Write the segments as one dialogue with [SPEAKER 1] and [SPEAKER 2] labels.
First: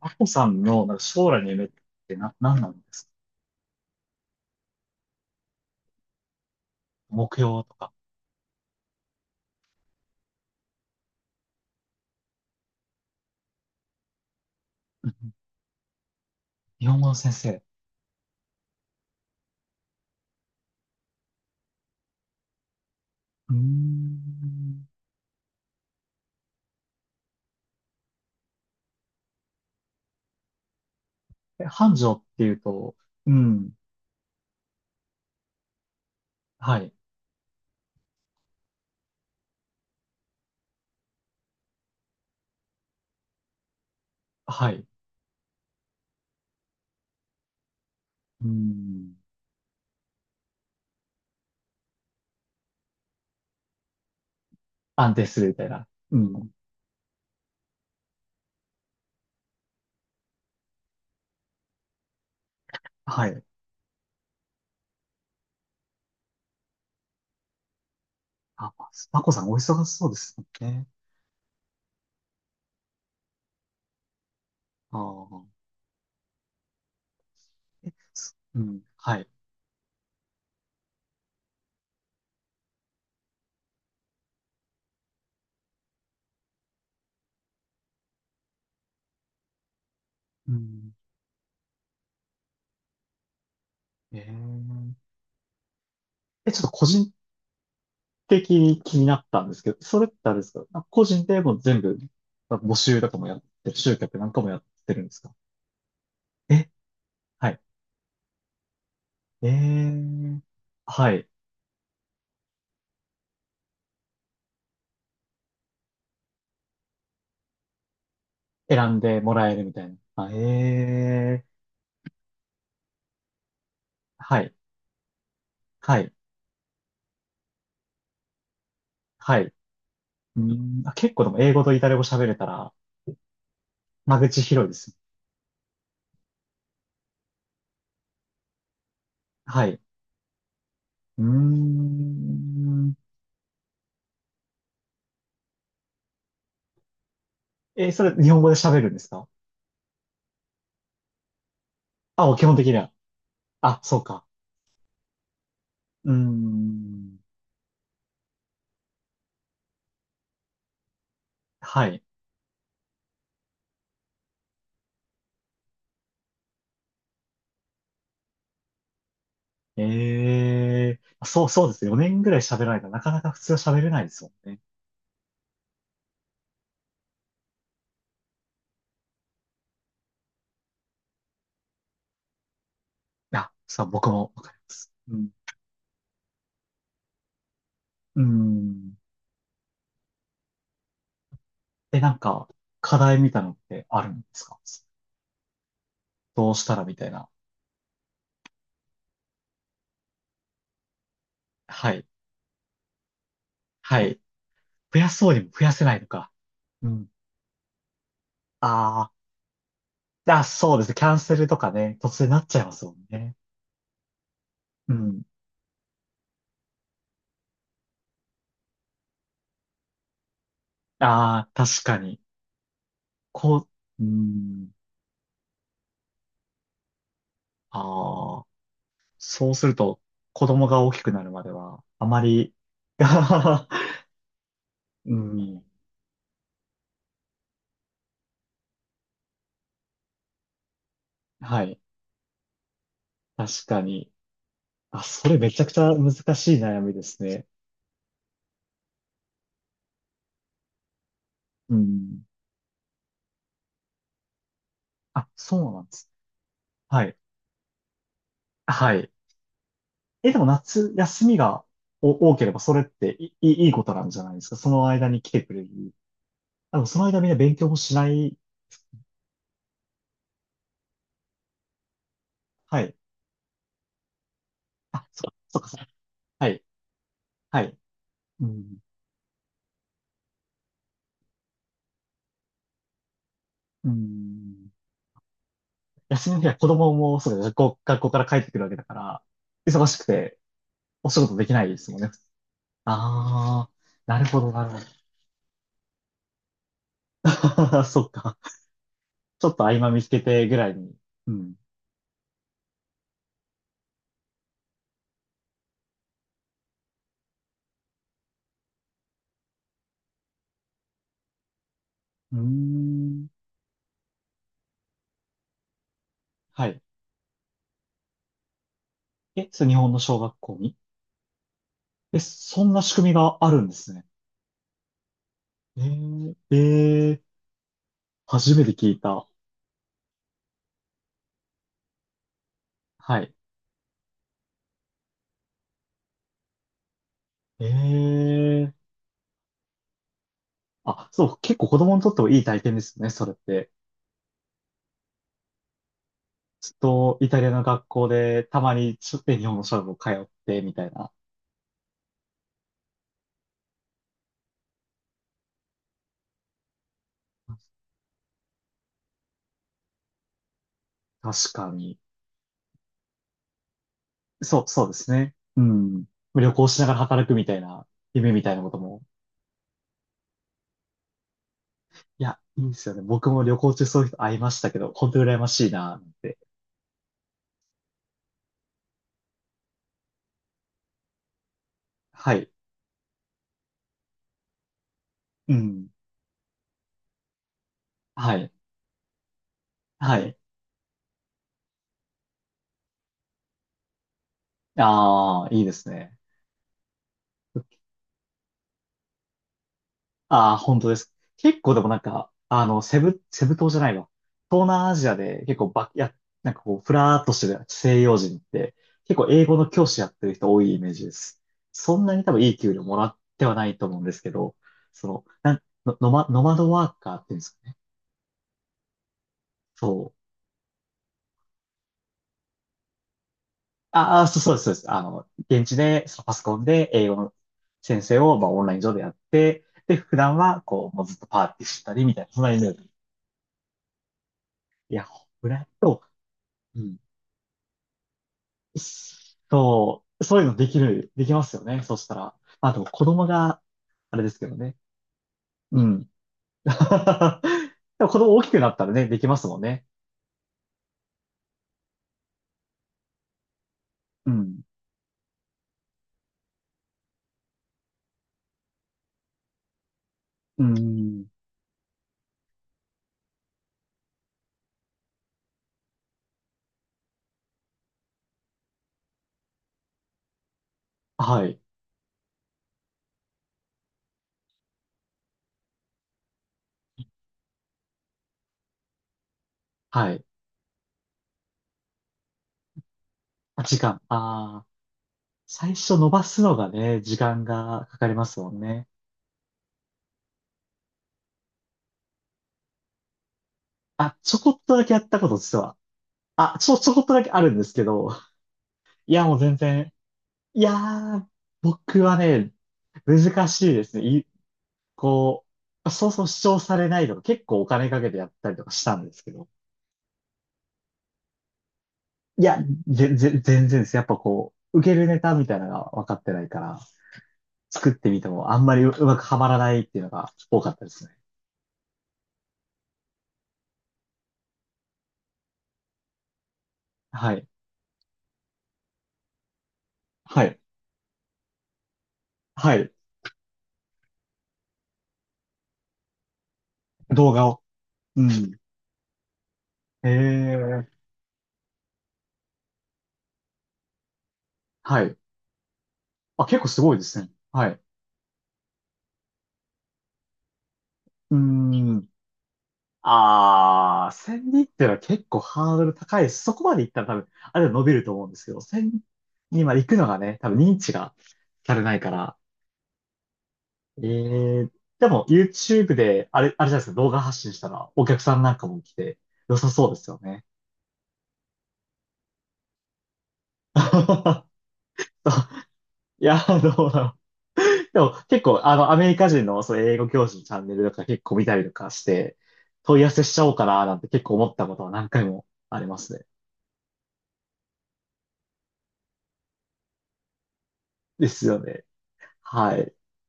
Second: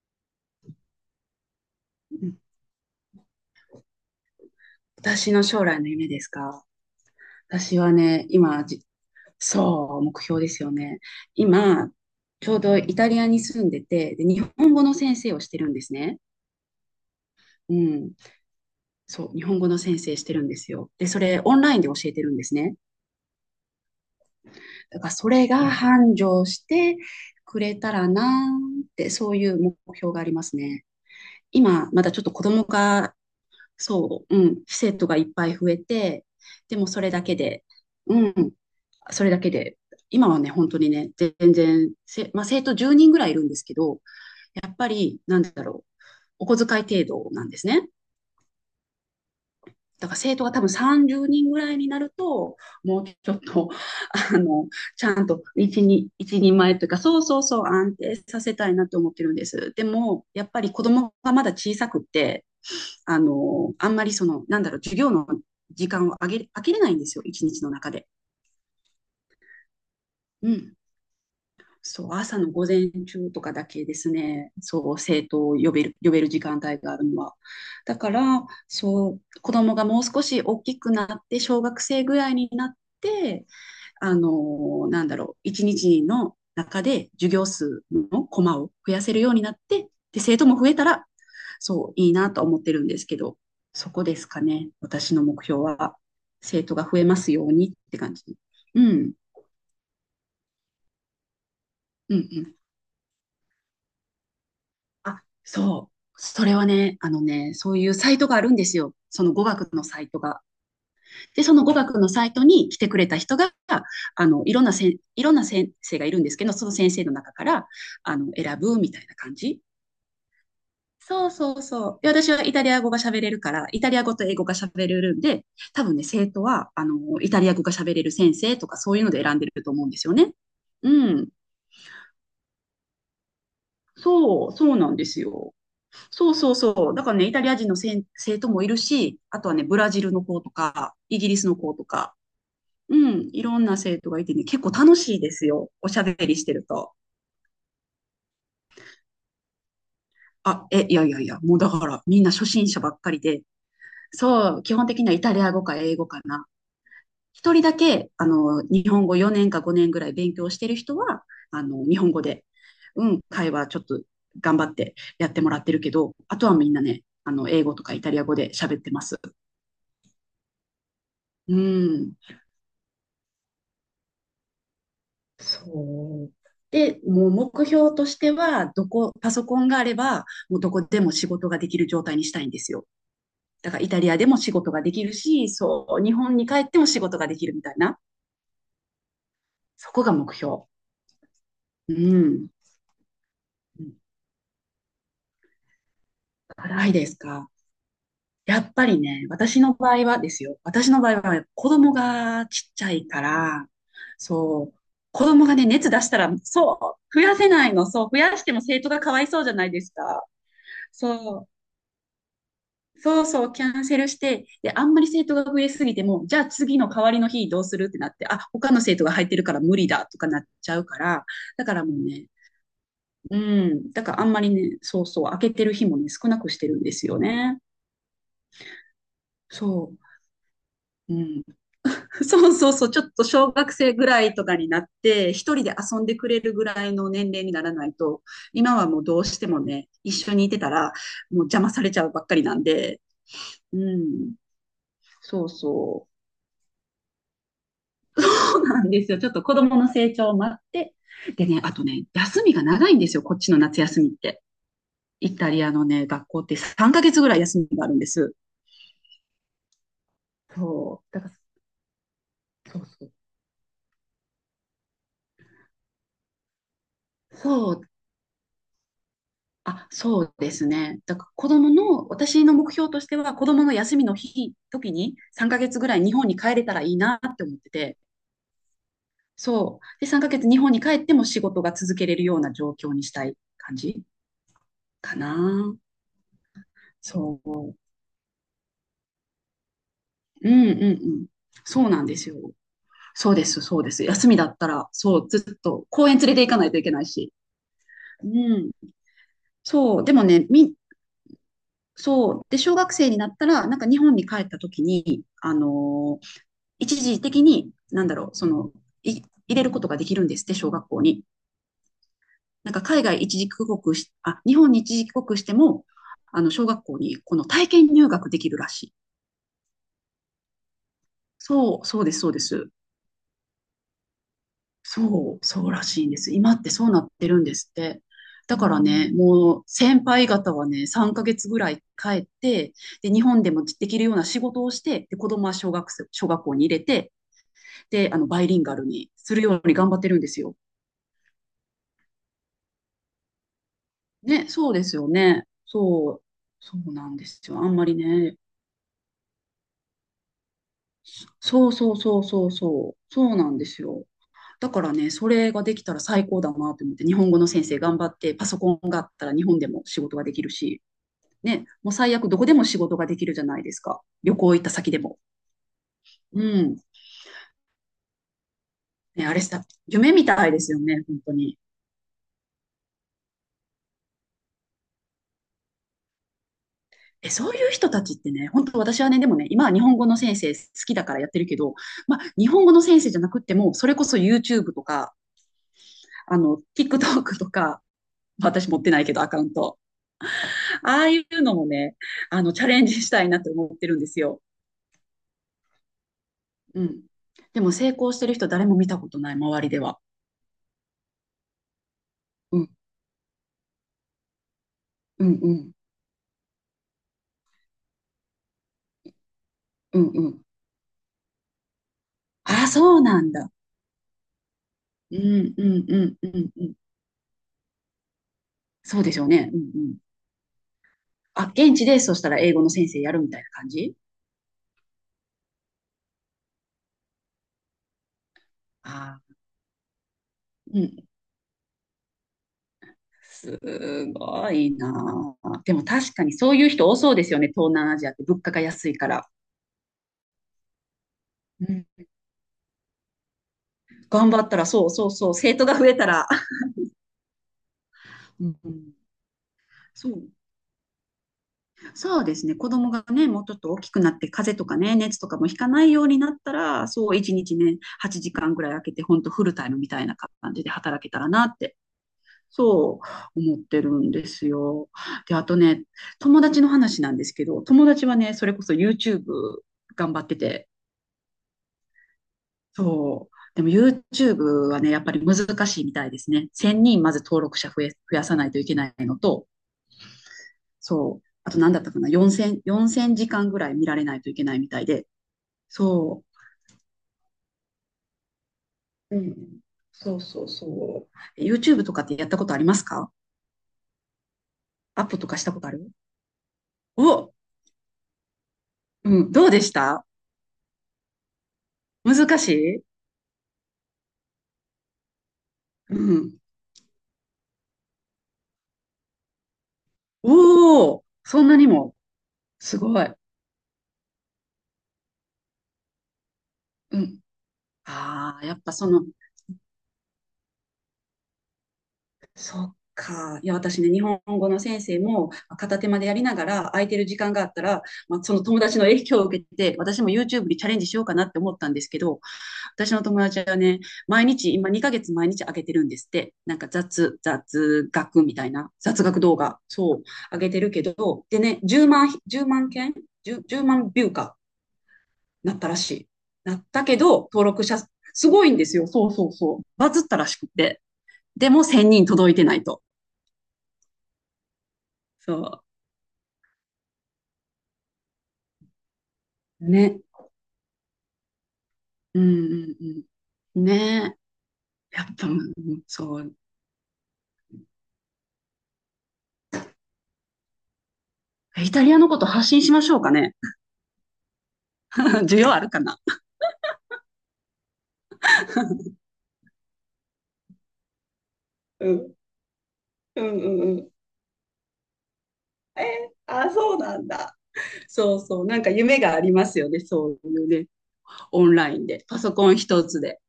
[SPEAKER 1] アコさんのなんか将来の夢って
[SPEAKER 2] う
[SPEAKER 1] な、
[SPEAKER 2] ん。
[SPEAKER 1] 何なんですか？
[SPEAKER 2] 私の将来の夢ですか？
[SPEAKER 1] 目標と
[SPEAKER 2] 私
[SPEAKER 1] か。
[SPEAKER 2] はね、今、そう、目標ですよね。今、ちょうどイタリアに住んでて、で、日本語の
[SPEAKER 1] うん。
[SPEAKER 2] 先生をしてるんですね。
[SPEAKER 1] 日本語の先生。
[SPEAKER 2] うん。そう、日本語の先生してるんですよ。で、それ、オンラインで教えてるんですね。
[SPEAKER 1] うーん。
[SPEAKER 2] だから、それが繁盛してくれたらなーって、そういう目標がありますね。
[SPEAKER 1] え、
[SPEAKER 2] 今、
[SPEAKER 1] 繁
[SPEAKER 2] まだ
[SPEAKER 1] 盛
[SPEAKER 2] ちょ
[SPEAKER 1] っ
[SPEAKER 2] っと子
[SPEAKER 1] ていう
[SPEAKER 2] 供
[SPEAKER 1] と、
[SPEAKER 2] が、
[SPEAKER 1] うん。
[SPEAKER 2] そう、うん、生徒がいっぱい増えて、で
[SPEAKER 1] は
[SPEAKER 2] も
[SPEAKER 1] い。
[SPEAKER 2] それだけで、うん、それだけで、今はね、本当にね、全然、まあ、生徒10人ぐらいいるんですけど、
[SPEAKER 1] はい。
[SPEAKER 2] なんだろう、お小遣い程度なんですね。
[SPEAKER 1] うん。
[SPEAKER 2] だから生徒が多分30人ぐらいになると、もうちょっと、あの、ちゃ
[SPEAKER 1] 安定
[SPEAKER 2] ん
[SPEAKER 1] す
[SPEAKER 2] と
[SPEAKER 1] るみたい
[SPEAKER 2] 一
[SPEAKER 1] な。
[SPEAKER 2] 人、
[SPEAKER 1] う
[SPEAKER 2] 一
[SPEAKER 1] ん。
[SPEAKER 2] 人前というか、そうそうそう、安定させたいなと思ってるんです。でも、やっぱり子供がまだ小さくって、
[SPEAKER 1] はい。
[SPEAKER 2] あんまりその、授業の時間をあげれないんですよ、一日の中で。
[SPEAKER 1] あ、アさんお忙しそうです
[SPEAKER 2] うん。
[SPEAKER 1] ね。
[SPEAKER 2] そう、朝の午前中とかだけですね、そ
[SPEAKER 1] あ
[SPEAKER 2] う、生
[SPEAKER 1] あ。
[SPEAKER 2] 徒を呼べる時間帯があるのは。
[SPEAKER 1] え、
[SPEAKER 2] だか
[SPEAKER 1] す
[SPEAKER 2] ら、
[SPEAKER 1] うん。
[SPEAKER 2] そ
[SPEAKER 1] は
[SPEAKER 2] う、
[SPEAKER 1] い。
[SPEAKER 2] 子供がもう少し大きくなって、小学生ぐらいになって、一日の中で授業数のコマを増やせるようになって、で、生徒
[SPEAKER 1] う
[SPEAKER 2] も増えた
[SPEAKER 1] ん。
[SPEAKER 2] ら、そう、いいなと思ってるんですけど、そこで
[SPEAKER 1] え
[SPEAKER 2] すかね、
[SPEAKER 1] ー、
[SPEAKER 2] 私の目標は。
[SPEAKER 1] え、ちょっ
[SPEAKER 2] 生
[SPEAKER 1] と
[SPEAKER 2] 徒が
[SPEAKER 1] 個
[SPEAKER 2] 増え
[SPEAKER 1] 人
[SPEAKER 2] ますようにって感じ。
[SPEAKER 1] 的
[SPEAKER 2] う
[SPEAKER 1] に気に
[SPEAKER 2] ん、
[SPEAKER 1] なったんですけど、それってあれですか、なんか個人でもう全部、
[SPEAKER 2] うん、うん。
[SPEAKER 1] なんか募集とかもやってる、集客なんかもやってるんです
[SPEAKER 2] あ、
[SPEAKER 1] か？
[SPEAKER 2] そう。それは
[SPEAKER 1] え、
[SPEAKER 2] ね、
[SPEAKER 1] はい。
[SPEAKER 2] そういうサイトがあるんですよ。その語
[SPEAKER 1] え
[SPEAKER 2] 学のサイト
[SPEAKER 1] ー、
[SPEAKER 2] が。
[SPEAKER 1] はい。
[SPEAKER 2] で、その語学のサイトに来てくれた人が、いろんな先生がいるんですけど、その先生の中から、選ぶ
[SPEAKER 1] 選
[SPEAKER 2] みた
[SPEAKER 1] ん
[SPEAKER 2] いな
[SPEAKER 1] でも
[SPEAKER 2] 感
[SPEAKER 1] らえ
[SPEAKER 2] じ。
[SPEAKER 1] るみたいな。あ、
[SPEAKER 2] そう
[SPEAKER 1] えー、
[SPEAKER 2] そうそう。で、私はイタリア語が喋れるから、イタリア語と英
[SPEAKER 1] は
[SPEAKER 2] 語が
[SPEAKER 1] い。
[SPEAKER 2] 喋れるんで、多分
[SPEAKER 1] は
[SPEAKER 2] ね、
[SPEAKER 1] い。
[SPEAKER 2] 生徒は、イタリア語が喋れる先生とか、そういうので選ん
[SPEAKER 1] は
[SPEAKER 2] で
[SPEAKER 1] い。
[SPEAKER 2] ると思うんですよね。
[SPEAKER 1] うん、
[SPEAKER 2] う
[SPEAKER 1] あ、結構
[SPEAKER 2] ん。
[SPEAKER 1] でも英語とイタリア語喋れたら、間口
[SPEAKER 2] そう、
[SPEAKER 1] 広いで
[SPEAKER 2] そう
[SPEAKER 1] す
[SPEAKER 2] な
[SPEAKER 1] ね。
[SPEAKER 2] んですよ。そうそうそう。だからね、イタリア人の生徒もいるし、あとはね、
[SPEAKER 1] は
[SPEAKER 2] ブ
[SPEAKER 1] い。
[SPEAKER 2] ラジルの子とか、イ
[SPEAKER 1] うー
[SPEAKER 2] ギリスの子とか、
[SPEAKER 1] ん。
[SPEAKER 2] うん、いろんな生徒がいてね、結構楽しいですよ。おしゃべりしてると。
[SPEAKER 1] えー、それ日本語で喋るんですか？
[SPEAKER 2] あ、え、いやいやいや、もうだからみん
[SPEAKER 1] あ、
[SPEAKER 2] な
[SPEAKER 1] もう基
[SPEAKER 2] 初
[SPEAKER 1] 本的
[SPEAKER 2] 心
[SPEAKER 1] に
[SPEAKER 2] 者ば
[SPEAKER 1] は。
[SPEAKER 2] っかりで、
[SPEAKER 1] あ、そうか。
[SPEAKER 2] そう、基本的にはイタリア語か英語
[SPEAKER 1] うー
[SPEAKER 2] かな。
[SPEAKER 1] ん。
[SPEAKER 2] 一人だけ、日本語4年か5年ぐらい勉強してる人は、
[SPEAKER 1] は
[SPEAKER 2] 日
[SPEAKER 1] い。
[SPEAKER 2] 本語で、うん、会話ちょっと頑張ってやってもらってるけど、あとはみんなね、英語とかイタリア語で喋ってます。
[SPEAKER 1] えー、そう、
[SPEAKER 2] う
[SPEAKER 1] そうですね。4
[SPEAKER 2] ん。
[SPEAKER 1] 年ぐらい喋らないとなかなか普通は喋れないですもんね。
[SPEAKER 2] そう。で、もう目標としては、パソコンがあれば、もうどこでも仕事ができる状態にしたいんですよ。
[SPEAKER 1] あ、
[SPEAKER 2] だから
[SPEAKER 1] そ
[SPEAKER 2] イ
[SPEAKER 1] う、
[SPEAKER 2] タリ
[SPEAKER 1] 僕
[SPEAKER 2] アで
[SPEAKER 1] も
[SPEAKER 2] も
[SPEAKER 1] わ
[SPEAKER 2] 仕
[SPEAKER 1] かり
[SPEAKER 2] 事
[SPEAKER 1] ま
[SPEAKER 2] がで
[SPEAKER 1] す。
[SPEAKER 2] きる
[SPEAKER 1] うん。
[SPEAKER 2] し、そう、日本に帰っても仕事ができるみたいな。
[SPEAKER 1] うーん。
[SPEAKER 2] そこが目標。う
[SPEAKER 1] え、なんか、
[SPEAKER 2] ん。
[SPEAKER 1] 課題みたいなのってあるんですか？どうしたら
[SPEAKER 2] 辛い
[SPEAKER 1] みた
[SPEAKER 2] で
[SPEAKER 1] い
[SPEAKER 2] す
[SPEAKER 1] な。
[SPEAKER 2] か？やっぱりね、私の場合はですよ。私の場合は子
[SPEAKER 1] は
[SPEAKER 2] 供
[SPEAKER 1] い。
[SPEAKER 2] がちっちゃいから、
[SPEAKER 1] はい。
[SPEAKER 2] そう、
[SPEAKER 1] 増や
[SPEAKER 2] 子
[SPEAKER 1] そうに
[SPEAKER 2] 供
[SPEAKER 1] も
[SPEAKER 2] が
[SPEAKER 1] 増
[SPEAKER 2] ね、
[SPEAKER 1] やせ
[SPEAKER 2] 熱
[SPEAKER 1] ない
[SPEAKER 2] 出
[SPEAKER 1] の
[SPEAKER 2] したら、
[SPEAKER 1] か。う
[SPEAKER 2] そ
[SPEAKER 1] ん。
[SPEAKER 2] う、増やせないの。そう、増やしても生徒が
[SPEAKER 1] あ
[SPEAKER 2] かわいそうじゃないですか。
[SPEAKER 1] ー、あ、そうですね。キャンセ
[SPEAKER 2] そ
[SPEAKER 1] ル
[SPEAKER 2] う
[SPEAKER 1] とかね、突然なっちゃいますもん
[SPEAKER 2] そう
[SPEAKER 1] ね。
[SPEAKER 2] そう、キャンセルして、で、あ
[SPEAKER 1] う
[SPEAKER 2] んまり
[SPEAKER 1] ん。
[SPEAKER 2] 生徒が増えすぎても、じゃあ次の代わりの日どうするってなって、あ、他の生徒が入ってるから無理だとかなっちゃうから、
[SPEAKER 1] ああ、
[SPEAKER 2] だか
[SPEAKER 1] 確
[SPEAKER 2] らも
[SPEAKER 1] か
[SPEAKER 2] う
[SPEAKER 1] に。
[SPEAKER 2] ね、う
[SPEAKER 1] こ
[SPEAKER 2] ん、だ
[SPEAKER 1] う、う
[SPEAKER 2] からあんまり
[SPEAKER 1] ん。
[SPEAKER 2] ね、そうそう、開けてる日もね、少なくしてるんですよね。
[SPEAKER 1] ああ、そうする
[SPEAKER 2] そ
[SPEAKER 1] と、子供が大きく
[SPEAKER 2] う。う
[SPEAKER 1] なるま
[SPEAKER 2] ん、
[SPEAKER 1] では、あま
[SPEAKER 2] そう
[SPEAKER 1] り、
[SPEAKER 2] そうそう、ちょっと小学生 ぐらいとかになっ
[SPEAKER 1] う
[SPEAKER 2] て、一人
[SPEAKER 1] ん。
[SPEAKER 2] で遊んでくれるぐらいの年齢にならないと、今はもうどうしてもね、一緒にいてたら、もう邪
[SPEAKER 1] は
[SPEAKER 2] 魔
[SPEAKER 1] い。
[SPEAKER 2] されちゃうばっかりなんで。
[SPEAKER 1] 確
[SPEAKER 2] う
[SPEAKER 1] かに。
[SPEAKER 2] ん、
[SPEAKER 1] あ、それ
[SPEAKER 2] そう
[SPEAKER 1] めちゃくちゃ
[SPEAKER 2] そ
[SPEAKER 1] 難
[SPEAKER 2] う。
[SPEAKER 1] しい悩みですね。
[SPEAKER 2] なんですよ。ちょっと子供の成長を待って。でね、あ
[SPEAKER 1] う
[SPEAKER 2] とね、
[SPEAKER 1] ん。
[SPEAKER 2] 休みが長いんですよ。こっちの夏休みって。
[SPEAKER 1] あ、
[SPEAKER 2] イタリ
[SPEAKER 1] そう
[SPEAKER 2] ア
[SPEAKER 1] なん
[SPEAKER 2] の
[SPEAKER 1] で
[SPEAKER 2] ね、
[SPEAKER 1] す。
[SPEAKER 2] 学校って3
[SPEAKER 1] は
[SPEAKER 2] ヶ
[SPEAKER 1] い。
[SPEAKER 2] 月ぐらい休みがあるんです。
[SPEAKER 1] はい。え、でも夏
[SPEAKER 2] そう。だ
[SPEAKER 1] 休
[SPEAKER 2] から、
[SPEAKER 1] みがお多ければそ
[SPEAKER 2] そ
[SPEAKER 1] れっ
[SPEAKER 2] うそう。
[SPEAKER 1] ていい、いいことなんじゃないですか。その間に来てくれる。あ、でもその間みんな勉強
[SPEAKER 2] そ
[SPEAKER 1] も
[SPEAKER 2] う。
[SPEAKER 1] しない。
[SPEAKER 2] あ、そうですね。だから子供の、私の目
[SPEAKER 1] は
[SPEAKER 2] 標
[SPEAKER 1] い。
[SPEAKER 2] としては、子供の休みの日、時
[SPEAKER 1] あ、
[SPEAKER 2] に
[SPEAKER 1] そ、
[SPEAKER 2] 3
[SPEAKER 1] そっか、
[SPEAKER 2] ヶ
[SPEAKER 1] そ
[SPEAKER 2] 月
[SPEAKER 1] っ
[SPEAKER 2] ぐ
[SPEAKER 1] か。
[SPEAKER 2] らい日本に
[SPEAKER 1] は
[SPEAKER 2] 帰
[SPEAKER 1] い。
[SPEAKER 2] れたらいいなって思っ
[SPEAKER 1] は
[SPEAKER 2] て
[SPEAKER 1] い。
[SPEAKER 2] て、
[SPEAKER 1] うん。
[SPEAKER 2] そう。で、3ヶ月日本に帰っても仕事が続けれるような状況にしたい感
[SPEAKER 1] う
[SPEAKER 2] じ
[SPEAKER 1] ん。
[SPEAKER 2] かな。
[SPEAKER 1] 休みの日は子供も、そうだ
[SPEAKER 2] そ
[SPEAKER 1] よね、学
[SPEAKER 2] う。
[SPEAKER 1] 校、学校から帰ってくるわけだから、忙しくて
[SPEAKER 2] うんうんう
[SPEAKER 1] お仕
[SPEAKER 2] ん。
[SPEAKER 1] 事できないで
[SPEAKER 2] そう
[SPEAKER 1] すもん
[SPEAKER 2] なん
[SPEAKER 1] ね。
[SPEAKER 2] ですよ。そうです、
[SPEAKER 1] ああ、
[SPEAKER 2] そうです。
[SPEAKER 1] なる
[SPEAKER 2] 休み
[SPEAKER 1] ほ
[SPEAKER 2] だ
[SPEAKER 1] ど、
[SPEAKER 2] っ
[SPEAKER 1] な
[SPEAKER 2] た
[SPEAKER 1] るほ
[SPEAKER 2] ら、
[SPEAKER 1] ど。
[SPEAKER 2] そう、ずっと公園連れて行かないといけないし。
[SPEAKER 1] そっ
[SPEAKER 2] う
[SPEAKER 1] か。
[SPEAKER 2] ん。
[SPEAKER 1] ちょっと合間見
[SPEAKER 2] そう、
[SPEAKER 1] つ
[SPEAKER 2] で
[SPEAKER 1] け
[SPEAKER 2] も
[SPEAKER 1] て
[SPEAKER 2] ね、
[SPEAKER 1] ぐらいに。うん。
[SPEAKER 2] そう。で、小学生になったら、なんか日本に帰った時に、一時的に、その、い、入れることができるんですって、小学校に。
[SPEAKER 1] うー
[SPEAKER 2] なんか海外
[SPEAKER 1] ん。
[SPEAKER 2] 一時帰国し、あ、日本に一時帰国しても、小
[SPEAKER 1] はい。
[SPEAKER 2] 学校にこの体験入学できるらしい。
[SPEAKER 1] え、それ日本の小学校に？
[SPEAKER 2] そう、そうで
[SPEAKER 1] え、
[SPEAKER 2] す、そうで
[SPEAKER 1] そ
[SPEAKER 2] す。
[SPEAKER 1] んな仕組みがあるんですね。
[SPEAKER 2] そう、そう
[SPEAKER 1] え
[SPEAKER 2] らしいんです。今ってそうな
[SPEAKER 1] え
[SPEAKER 2] っ
[SPEAKER 1] えー、
[SPEAKER 2] てるんですって。
[SPEAKER 1] 初
[SPEAKER 2] だ
[SPEAKER 1] め
[SPEAKER 2] か
[SPEAKER 1] て
[SPEAKER 2] ら
[SPEAKER 1] 聞い
[SPEAKER 2] ね、
[SPEAKER 1] た。
[SPEAKER 2] もう先輩方はね、3ヶ月ぐらい帰って、で、日
[SPEAKER 1] はい。
[SPEAKER 2] 本でもできるような仕事をして、で、子供は小学校に入れて、で、
[SPEAKER 1] え
[SPEAKER 2] バイリン
[SPEAKER 1] え、
[SPEAKER 2] ガルにするように頑張ってるんですよ。
[SPEAKER 1] あ、そう、結構子供にとってもいい体験ですね、それって。
[SPEAKER 2] ね、そうですよね。そう、
[SPEAKER 1] ずっ
[SPEAKER 2] そうなん
[SPEAKER 1] と
[SPEAKER 2] で
[SPEAKER 1] イタ
[SPEAKER 2] す
[SPEAKER 1] リア
[SPEAKER 2] よ。
[SPEAKER 1] の
[SPEAKER 2] あんま
[SPEAKER 1] 学
[SPEAKER 2] り
[SPEAKER 1] 校
[SPEAKER 2] ね、
[SPEAKER 1] でたまにちょっと日本の小学を通ってみたいな。
[SPEAKER 2] そうそうそうそうそう、そうなんですよ。だからね、それができたら最高だなと思って、日本語の先生頑張って、パソコンがあったら日本でも仕事ができるし、
[SPEAKER 1] 確
[SPEAKER 2] ね、
[SPEAKER 1] か
[SPEAKER 2] もう
[SPEAKER 1] に。
[SPEAKER 2] 最悪どこでも仕事ができるじゃないですか。旅行
[SPEAKER 1] そ
[SPEAKER 2] 行っ
[SPEAKER 1] う、
[SPEAKER 2] た
[SPEAKER 1] そう
[SPEAKER 2] 先
[SPEAKER 1] で
[SPEAKER 2] で
[SPEAKER 1] す
[SPEAKER 2] も。
[SPEAKER 1] ね。うん。
[SPEAKER 2] う
[SPEAKER 1] 旅行
[SPEAKER 2] ん。
[SPEAKER 1] しながら働くみたいな、夢みたいなことも。
[SPEAKER 2] ね、あれさ、夢みたいですよね、本当に。
[SPEAKER 1] いや、いいですよね。僕も旅行中そういう人会いましたけど、本当に羨ましいな、なんて。
[SPEAKER 2] え、そういう人たちってね。本当私はね、でもね、今は日本語の先生好きだからやってるけど、まあ、
[SPEAKER 1] は
[SPEAKER 2] 日
[SPEAKER 1] い。
[SPEAKER 2] 本語の先生じゃなくっても、それこそ YouTube とか、
[SPEAKER 1] うん。
[SPEAKER 2] TikTok とか。
[SPEAKER 1] はい。
[SPEAKER 2] 私持ってないけど、アカウント。
[SPEAKER 1] はい。
[SPEAKER 2] ああいうのもね、チャレンジしたいなって思ってるんですよ。
[SPEAKER 1] ああ、いいですね。
[SPEAKER 2] うん。でも成功してる人誰も見たことない、周りでは。
[SPEAKER 1] ああ、本当です。結構でもなんか、
[SPEAKER 2] うん、
[SPEAKER 1] セブ、セブ島じゃないわ。東南アジア
[SPEAKER 2] うん、
[SPEAKER 1] で
[SPEAKER 2] う
[SPEAKER 1] 結構
[SPEAKER 2] ん、
[SPEAKER 1] ば、いや、なんかこう、ふらーっとしてる西洋人って、結構英語の教
[SPEAKER 2] う
[SPEAKER 1] 師や
[SPEAKER 2] ん、
[SPEAKER 1] っ
[SPEAKER 2] う
[SPEAKER 1] てる
[SPEAKER 2] ん。
[SPEAKER 1] 人多いイメージです。そんなに多分いい
[SPEAKER 2] ああ、
[SPEAKER 1] 給料
[SPEAKER 2] そ
[SPEAKER 1] も
[SPEAKER 2] う
[SPEAKER 1] らっ
[SPEAKER 2] なん
[SPEAKER 1] て
[SPEAKER 2] だ。
[SPEAKER 1] はないと思うんですけど、そ
[SPEAKER 2] う
[SPEAKER 1] の、な
[SPEAKER 2] ん
[SPEAKER 1] ん、
[SPEAKER 2] うん
[SPEAKER 1] の、
[SPEAKER 2] う
[SPEAKER 1] ノ
[SPEAKER 2] ん
[SPEAKER 1] マ、
[SPEAKER 2] う
[SPEAKER 1] ノ
[SPEAKER 2] ん
[SPEAKER 1] マ
[SPEAKER 2] う
[SPEAKER 1] ド
[SPEAKER 2] ん。
[SPEAKER 1] ワーカーっていうんですかね。
[SPEAKER 2] そうでしょうね。うんうん。
[SPEAKER 1] そう。
[SPEAKER 2] あ、現地でそしたら英語の先生やるみたいな感じ。
[SPEAKER 1] ああ、そうそうです、そうです。現地で、そのパソコンで英語の先生を、まあ、オンライン上でやっ
[SPEAKER 2] あ
[SPEAKER 1] て、で、普段は、
[SPEAKER 2] う
[SPEAKER 1] こう、もう
[SPEAKER 2] ん。
[SPEAKER 1] ずっとパーティーしたりみたいな、そんなイメージ。
[SPEAKER 2] すごい
[SPEAKER 1] いや、ほ
[SPEAKER 2] なあ。
[SPEAKER 1] ら、
[SPEAKER 2] でも
[SPEAKER 1] と、
[SPEAKER 2] 確かにそういう
[SPEAKER 1] う
[SPEAKER 2] 人多
[SPEAKER 1] ん、
[SPEAKER 2] そうですよね。東南アジアって物価が安いから。
[SPEAKER 1] そう、そういうのできる、できますよ
[SPEAKER 2] う
[SPEAKER 1] ね。
[SPEAKER 2] ん。
[SPEAKER 1] そしたら。まあと子供が、あれで
[SPEAKER 2] 頑
[SPEAKER 1] す
[SPEAKER 2] 張
[SPEAKER 1] け
[SPEAKER 2] っ
[SPEAKER 1] ど
[SPEAKER 2] たら、
[SPEAKER 1] ね。
[SPEAKER 2] そうそうそう、生徒が
[SPEAKER 1] う
[SPEAKER 2] 増えた
[SPEAKER 1] ん。
[SPEAKER 2] ら。
[SPEAKER 1] でも子供 大
[SPEAKER 2] う
[SPEAKER 1] き
[SPEAKER 2] ん
[SPEAKER 1] くな
[SPEAKER 2] う
[SPEAKER 1] ったら
[SPEAKER 2] ん。
[SPEAKER 1] ね、できますもんね。
[SPEAKER 2] そう、そうですね。子供がね、もうちょっと大きくなって、
[SPEAKER 1] う
[SPEAKER 2] 風邪
[SPEAKER 1] ん。
[SPEAKER 2] とかね、熱とかもひかないようになったら、そう、一日ね、8時間ぐらい空けて、ほんとフルタイムみたいな感
[SPEAKER 1] う
[SPEAKER 2] じで働けた
[SPEAKER 1] ん。
[SPEAKER 2] らなってそう思ってるんですよ。で、あとね、友達の話なんですけど、友達はね、それこそ YouTube 頑張ってて、
[SPEAKER 1] はい。
[SPEAKER 2] そう。でも YouTube はね、やっぱり難しいみたいですね。1000人まず登録者増やさないといけないのと、
[SPEAKER 1] はい。
[SPEAKER 2] そう。あと何だったかな、4000、4000時間ぐ
[SPEAKER 1] あ、
[SPEAKER 2] らい
[SPEAKER 1] 時
[SPEAKER 2] 見ら
[SPEAKER 1] 間。
[SPEAKER 2] れないといけない
[SPEAKER 1] ああ。
[SPEAKER 2] みたいで、
[SPEAKER 1] 最初伸
[SPEAKER 2] そ
[SPEAKER 1] ばすのがね、時間がかかりますもんね。
[SPEAKER 2] う。うん。そうそうそう。え、 YouTube とかってやったことありますか？
[SPEAKER 1] あ、ちょこっとだけや
[SPEAKER 2] アッ
[SPEAKER 1] っ
[SPEAKER 2] プ
[SPEAKER 1] た
[SPEAKER 2] と
[SPEAKER 1] こと
[SPEAKER 2] かした
[SPEAKER 1] 実
[SPEAKER 2] ことあ
[SPEAKER 1] は。
[SPEAKER 2] る？
[SPEAKER 1] あ、ちょ、ちょこっとだけ
[SPEAKER 2] お、
[SPEAKER 1] あるんですけど。い
[SPEAKER 2] う
[SPEAKER 1] や、
[SPEAKER 2] ん、
[SPEAKER 1] もう
[SPEAKER 2] どう
[SPEAKER 1] 全
[SPEAKER 2] でし
[SPEAKER 1] 然。
[SPEAKER 2] た？
[SPEAKER 1] いやー、僕は
[SPEAKER 2] 難し
[SPEAKER 1] ね、
[SPEAKER 2] い？
[SPEAKER 1] 難しいですね。こう、
[SPEAKER 2] う
[SPEAKER 1] そうそう
[SPEAKER 2] ん。
[SPEAKER 1] 主張されないとか、結構お金かけてやったりとかしたんですけど、
[SPEAKER 2] おお、そんなにも。
[SPEAKER 1] いや、
[SPEAKER 2] すごい。
[SPEAKER 1] ぜ、全然です。やっぱこう、受けるネタみたいなのが分かってないから、
[SPEAKER 2] うん。
[SPEAKER 1] 作ってみて
[SPEAKER 2] ああ、
[SPEAKER 1] も
[SPEAKER 2] や
[SPEAKER 1] あ
[SPEAKER 2] っ
[SPEAKER 1] ん
[SPEAKER 2] ぱ
[SPEAKER 1] まりう、
[SPEAKER 2] その、
[SPEAKER 1] うまくはまらないっていうのが多かったですね。
[SPEAKER 2] そっか。いや、私ね、日本語の先生も片手間でやりながら、空いてる時
[SPEAKER 1] は
[SPEAKER 2] 間があ
[SPEAKER 1] い。
[SPEAKER 2] ったら、まあ、その友達の影響を受けて、私も
[SPEAKER 1] は
[SPEAKER 2] YouTube に
[SPEAKER 1] い。
[SPEAKER 2] チャレンジしようかなって思ったんですけど、
[SPEAKER 1] はい。
[SPEAKER 2] 私の友達はね、毎日、今2ヶ月毎日上げてるんですって。なんか雑、
[SPEAKER 1] 動画を。
[SPEAKER 2] 雑学
[SPEAKER 1] う
[SPEAKER 2] みたい
[SPEAKER 1] ん。
[SPEAKER 2] な、雑学動画、そう、
[SPEAKER 1] え
[SPEAKER 2] 上げてるけ
[SPEAKER 1] え、
[SPEAKER 2] ど、でね、10万、10万件 10, 10万ビューか。
[SPEAKER 1] はい。
[SPEAKER 2] なったらしい。
[SPEAKER 1] あ、
[SPEAKER 2] な
[SPEAKER 1] 結
[SPEAKER 2] っ
[SPEAKER 1] 構す
[SPEAKER 2] た
[SPEAKER 1] ご
[SPEAKER 2] け
[SPEAKER 1] いです
[SPEAKER 2] ど、
[SPEAKER 1] ね。
[SPEAKER 2] 登録
[SPEAKER 1] は
[SPEAKER 2] 者、
[SPEAKER 1] い。
[SPEAKER 2] すごいんですよ。そうそうそう。バズったらしくて。
[SPEAKER 1] うー
[SPEAKER 2] でも1000人
[SPEAKER 1] ん。
[SPEAKER 2] 届いてないと。
[SPEAKER 1] ああ、1000人っていうのは結
[SPEAKER 2] そ
[SPEAKER 1] 構ハードル高いです。そこまで行ったら多分、あれは伸びると思うんですけど、1000
[SPEAKER 2] う。
[SPEAKER 1] 人まで行く
[SPEAKER 2] ね。
[SPEAKER 1] のがね、多分認知がされないか
[SPEAKER 2] う
[SPEAKER 1] ら。
[SPEAKER 2] んうんうん。ね
[SPEAKER 1] え
[SPEAKER 2] え。
[SPEAKER 1] え、
[SPEAKER 2] や
[SPEAKER 1] で
[SPEAKER 2] っ
[SPEAKER 1] も
[SPEAKER 2] ぱ、うん。
[SPEAKER 1] YouTube
[SPEAKER 2] そ
[SPEAKER 1] で、
[SPEAKER 2] う。
[SPEAKER 1] あれ、あれじゃないですか、動画発信したらお客さんなんかも来て、良さそうですよね。
[SPEAKER 2] イタリアのこと発信しましょうかね。需要あるかな。
[SPEAKER 1] いや、どうだろう。でも結構、アメリカ人のその英語教師のチャンネルとか結構見たりと
[SPEAKER 2] う
[SPEAKER 1] かし
[SPEAKER 2] ん、
[SPEAKER 1] て、問い合わ
[SPEAKER 2] う
[SPEAKER 1] せ
[SPEAKER 2] ん
[SPEAKER 1] しちゃ
[SPEAKER 2] う
[SPEAKER 1] おう
[SPEAKER 2] ん
[SPEAKER 1] か
[SPEAKER 2] う
[SPEAKER 1] な
[SPEAKER 2] ん。
[SPEAKER 1] なんて結構思ったことは何回もあ
[SPEAKER 2] え、
[SPEAKER 1] りますね。
[SPEAKER 2] あ、そうなんだ。そうそう。なんか夢がありますよね。そういうね。
[SPEAKER 1] で
[SPEAKER 2] オ
[SPEAKER 1] す
[SPEAKER 2] ン
[SPEAKER 1] よ
[SPEAKER 2] ライ
[SPEAKER 1] ね。
[SPEAKER 2] ンで。パソコン
[SPEAKER 1] は
[SPEAKER 2] 一
[SPEAKER 1] い。
[SPEAKER 2] つで。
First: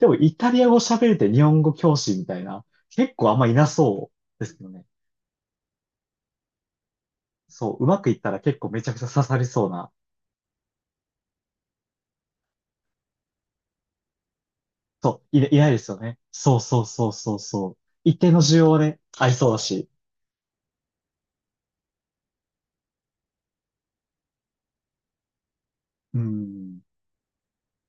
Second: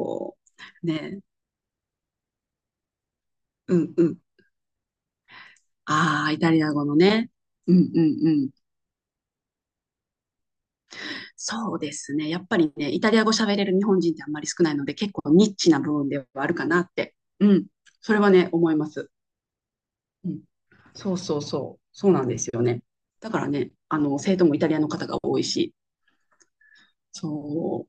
[SPEAKER 1] でも、イタリア語
[SPEAKER 2] う。
[SPEAKER 1] 喋れ
[SPEAKER 2] ね。
[SPEAKER 1] て日本語教師みたいな、結構あんまいな
[SPEAKER 2] うんう
[SPEAKER 1] そ
[SPEAKER 2] ん。
[SPEAKER 1] うですよね。
[SPEAKER 2] ああ、イタリア語のね。う
[SPEAKER 1] そう、う
[SPEAKER 2] ん
[SPEAKER 1] ま
[SPEAKER 2] う
[SPEAKER 1] くい
[SPEAKER 2] ん
[SPEAKER 1] ったら
[SPEAKER 2] うん。
[SPEAKER 1] 結構めちゃくちゃ刺さりそうな。
[SPEAKER 2] そうですね。やっぱりね、イタリア語喋れる日本人ってあんまり少ないので、結
[SPEAKER 1] そ
[SPEAKER 2] 構
[SPEAKER 1] う、いな、
[SPEAKER 2] ニッ
[SPEAKER 1] いない
[SPEAKER 2] チ
[SPEAKER 1] で
[SPEAKER 2] な
[SPEAKER 1] す
[SPEAKER 2] 部
[SPEAKER 1] よ
[SPEAKER 2] 分
[SPEAKER 1] ね。
[SPEAKER 2] ではある
[SPEAKER 1] そう
[SPEAKER 2] かな
[SPEAKER 1] そう
[SPEAKER 2] っ
[SPEAKER 1] そう
[SPEAKER 2] て。
[SPEAKER 1] そう
[SPEAKER 2] うん。
[SPEAKER 1] そう。
[SPEAKER 2] そ
[SPEAKER 1] 一
[SPEAKER 2] れ
[SPEAKER 1] 定
[SPEAKER 2] は
[SPEAKER 1] の
[SPEAKER 2] ね、
[SPEAKER 1] 需要
[SPEAKER 2] 思い
[SPEAKER 1] は
[SPEAKER 2] ま
[SPEAKER 1] ね、
[SPEAKER 2] す。
[SPEAKER 1] ありそうだし。
[SPEAKER 2] うん。そうそうそう。そうなんですよね。だからね、生徒もイタリアの方が多いし、
[SPEAKER 1] うん。
[SPEAKER 2] そう。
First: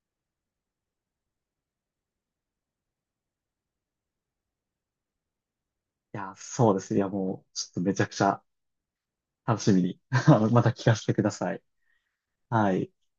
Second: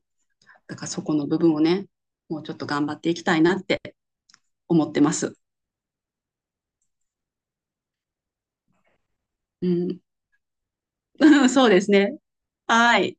[SPEAKER 2] だからそこの部分をね、もうちょっと頑張っていきたいなって思ってます。
[SPEAKER 1] いや、そうですね。いや、もう、ちょっとめちゃくちゃ楽
[SPEAKER 2] う
[SPEAKER 1] しみに、
[SPEAKER 2] ん。
[SPEAKER 1] また聞かせてくだ さい。
[SPEAKER 2] そうですね。
[SPEAKER 1] はい。
[SPEAKER 2] はい。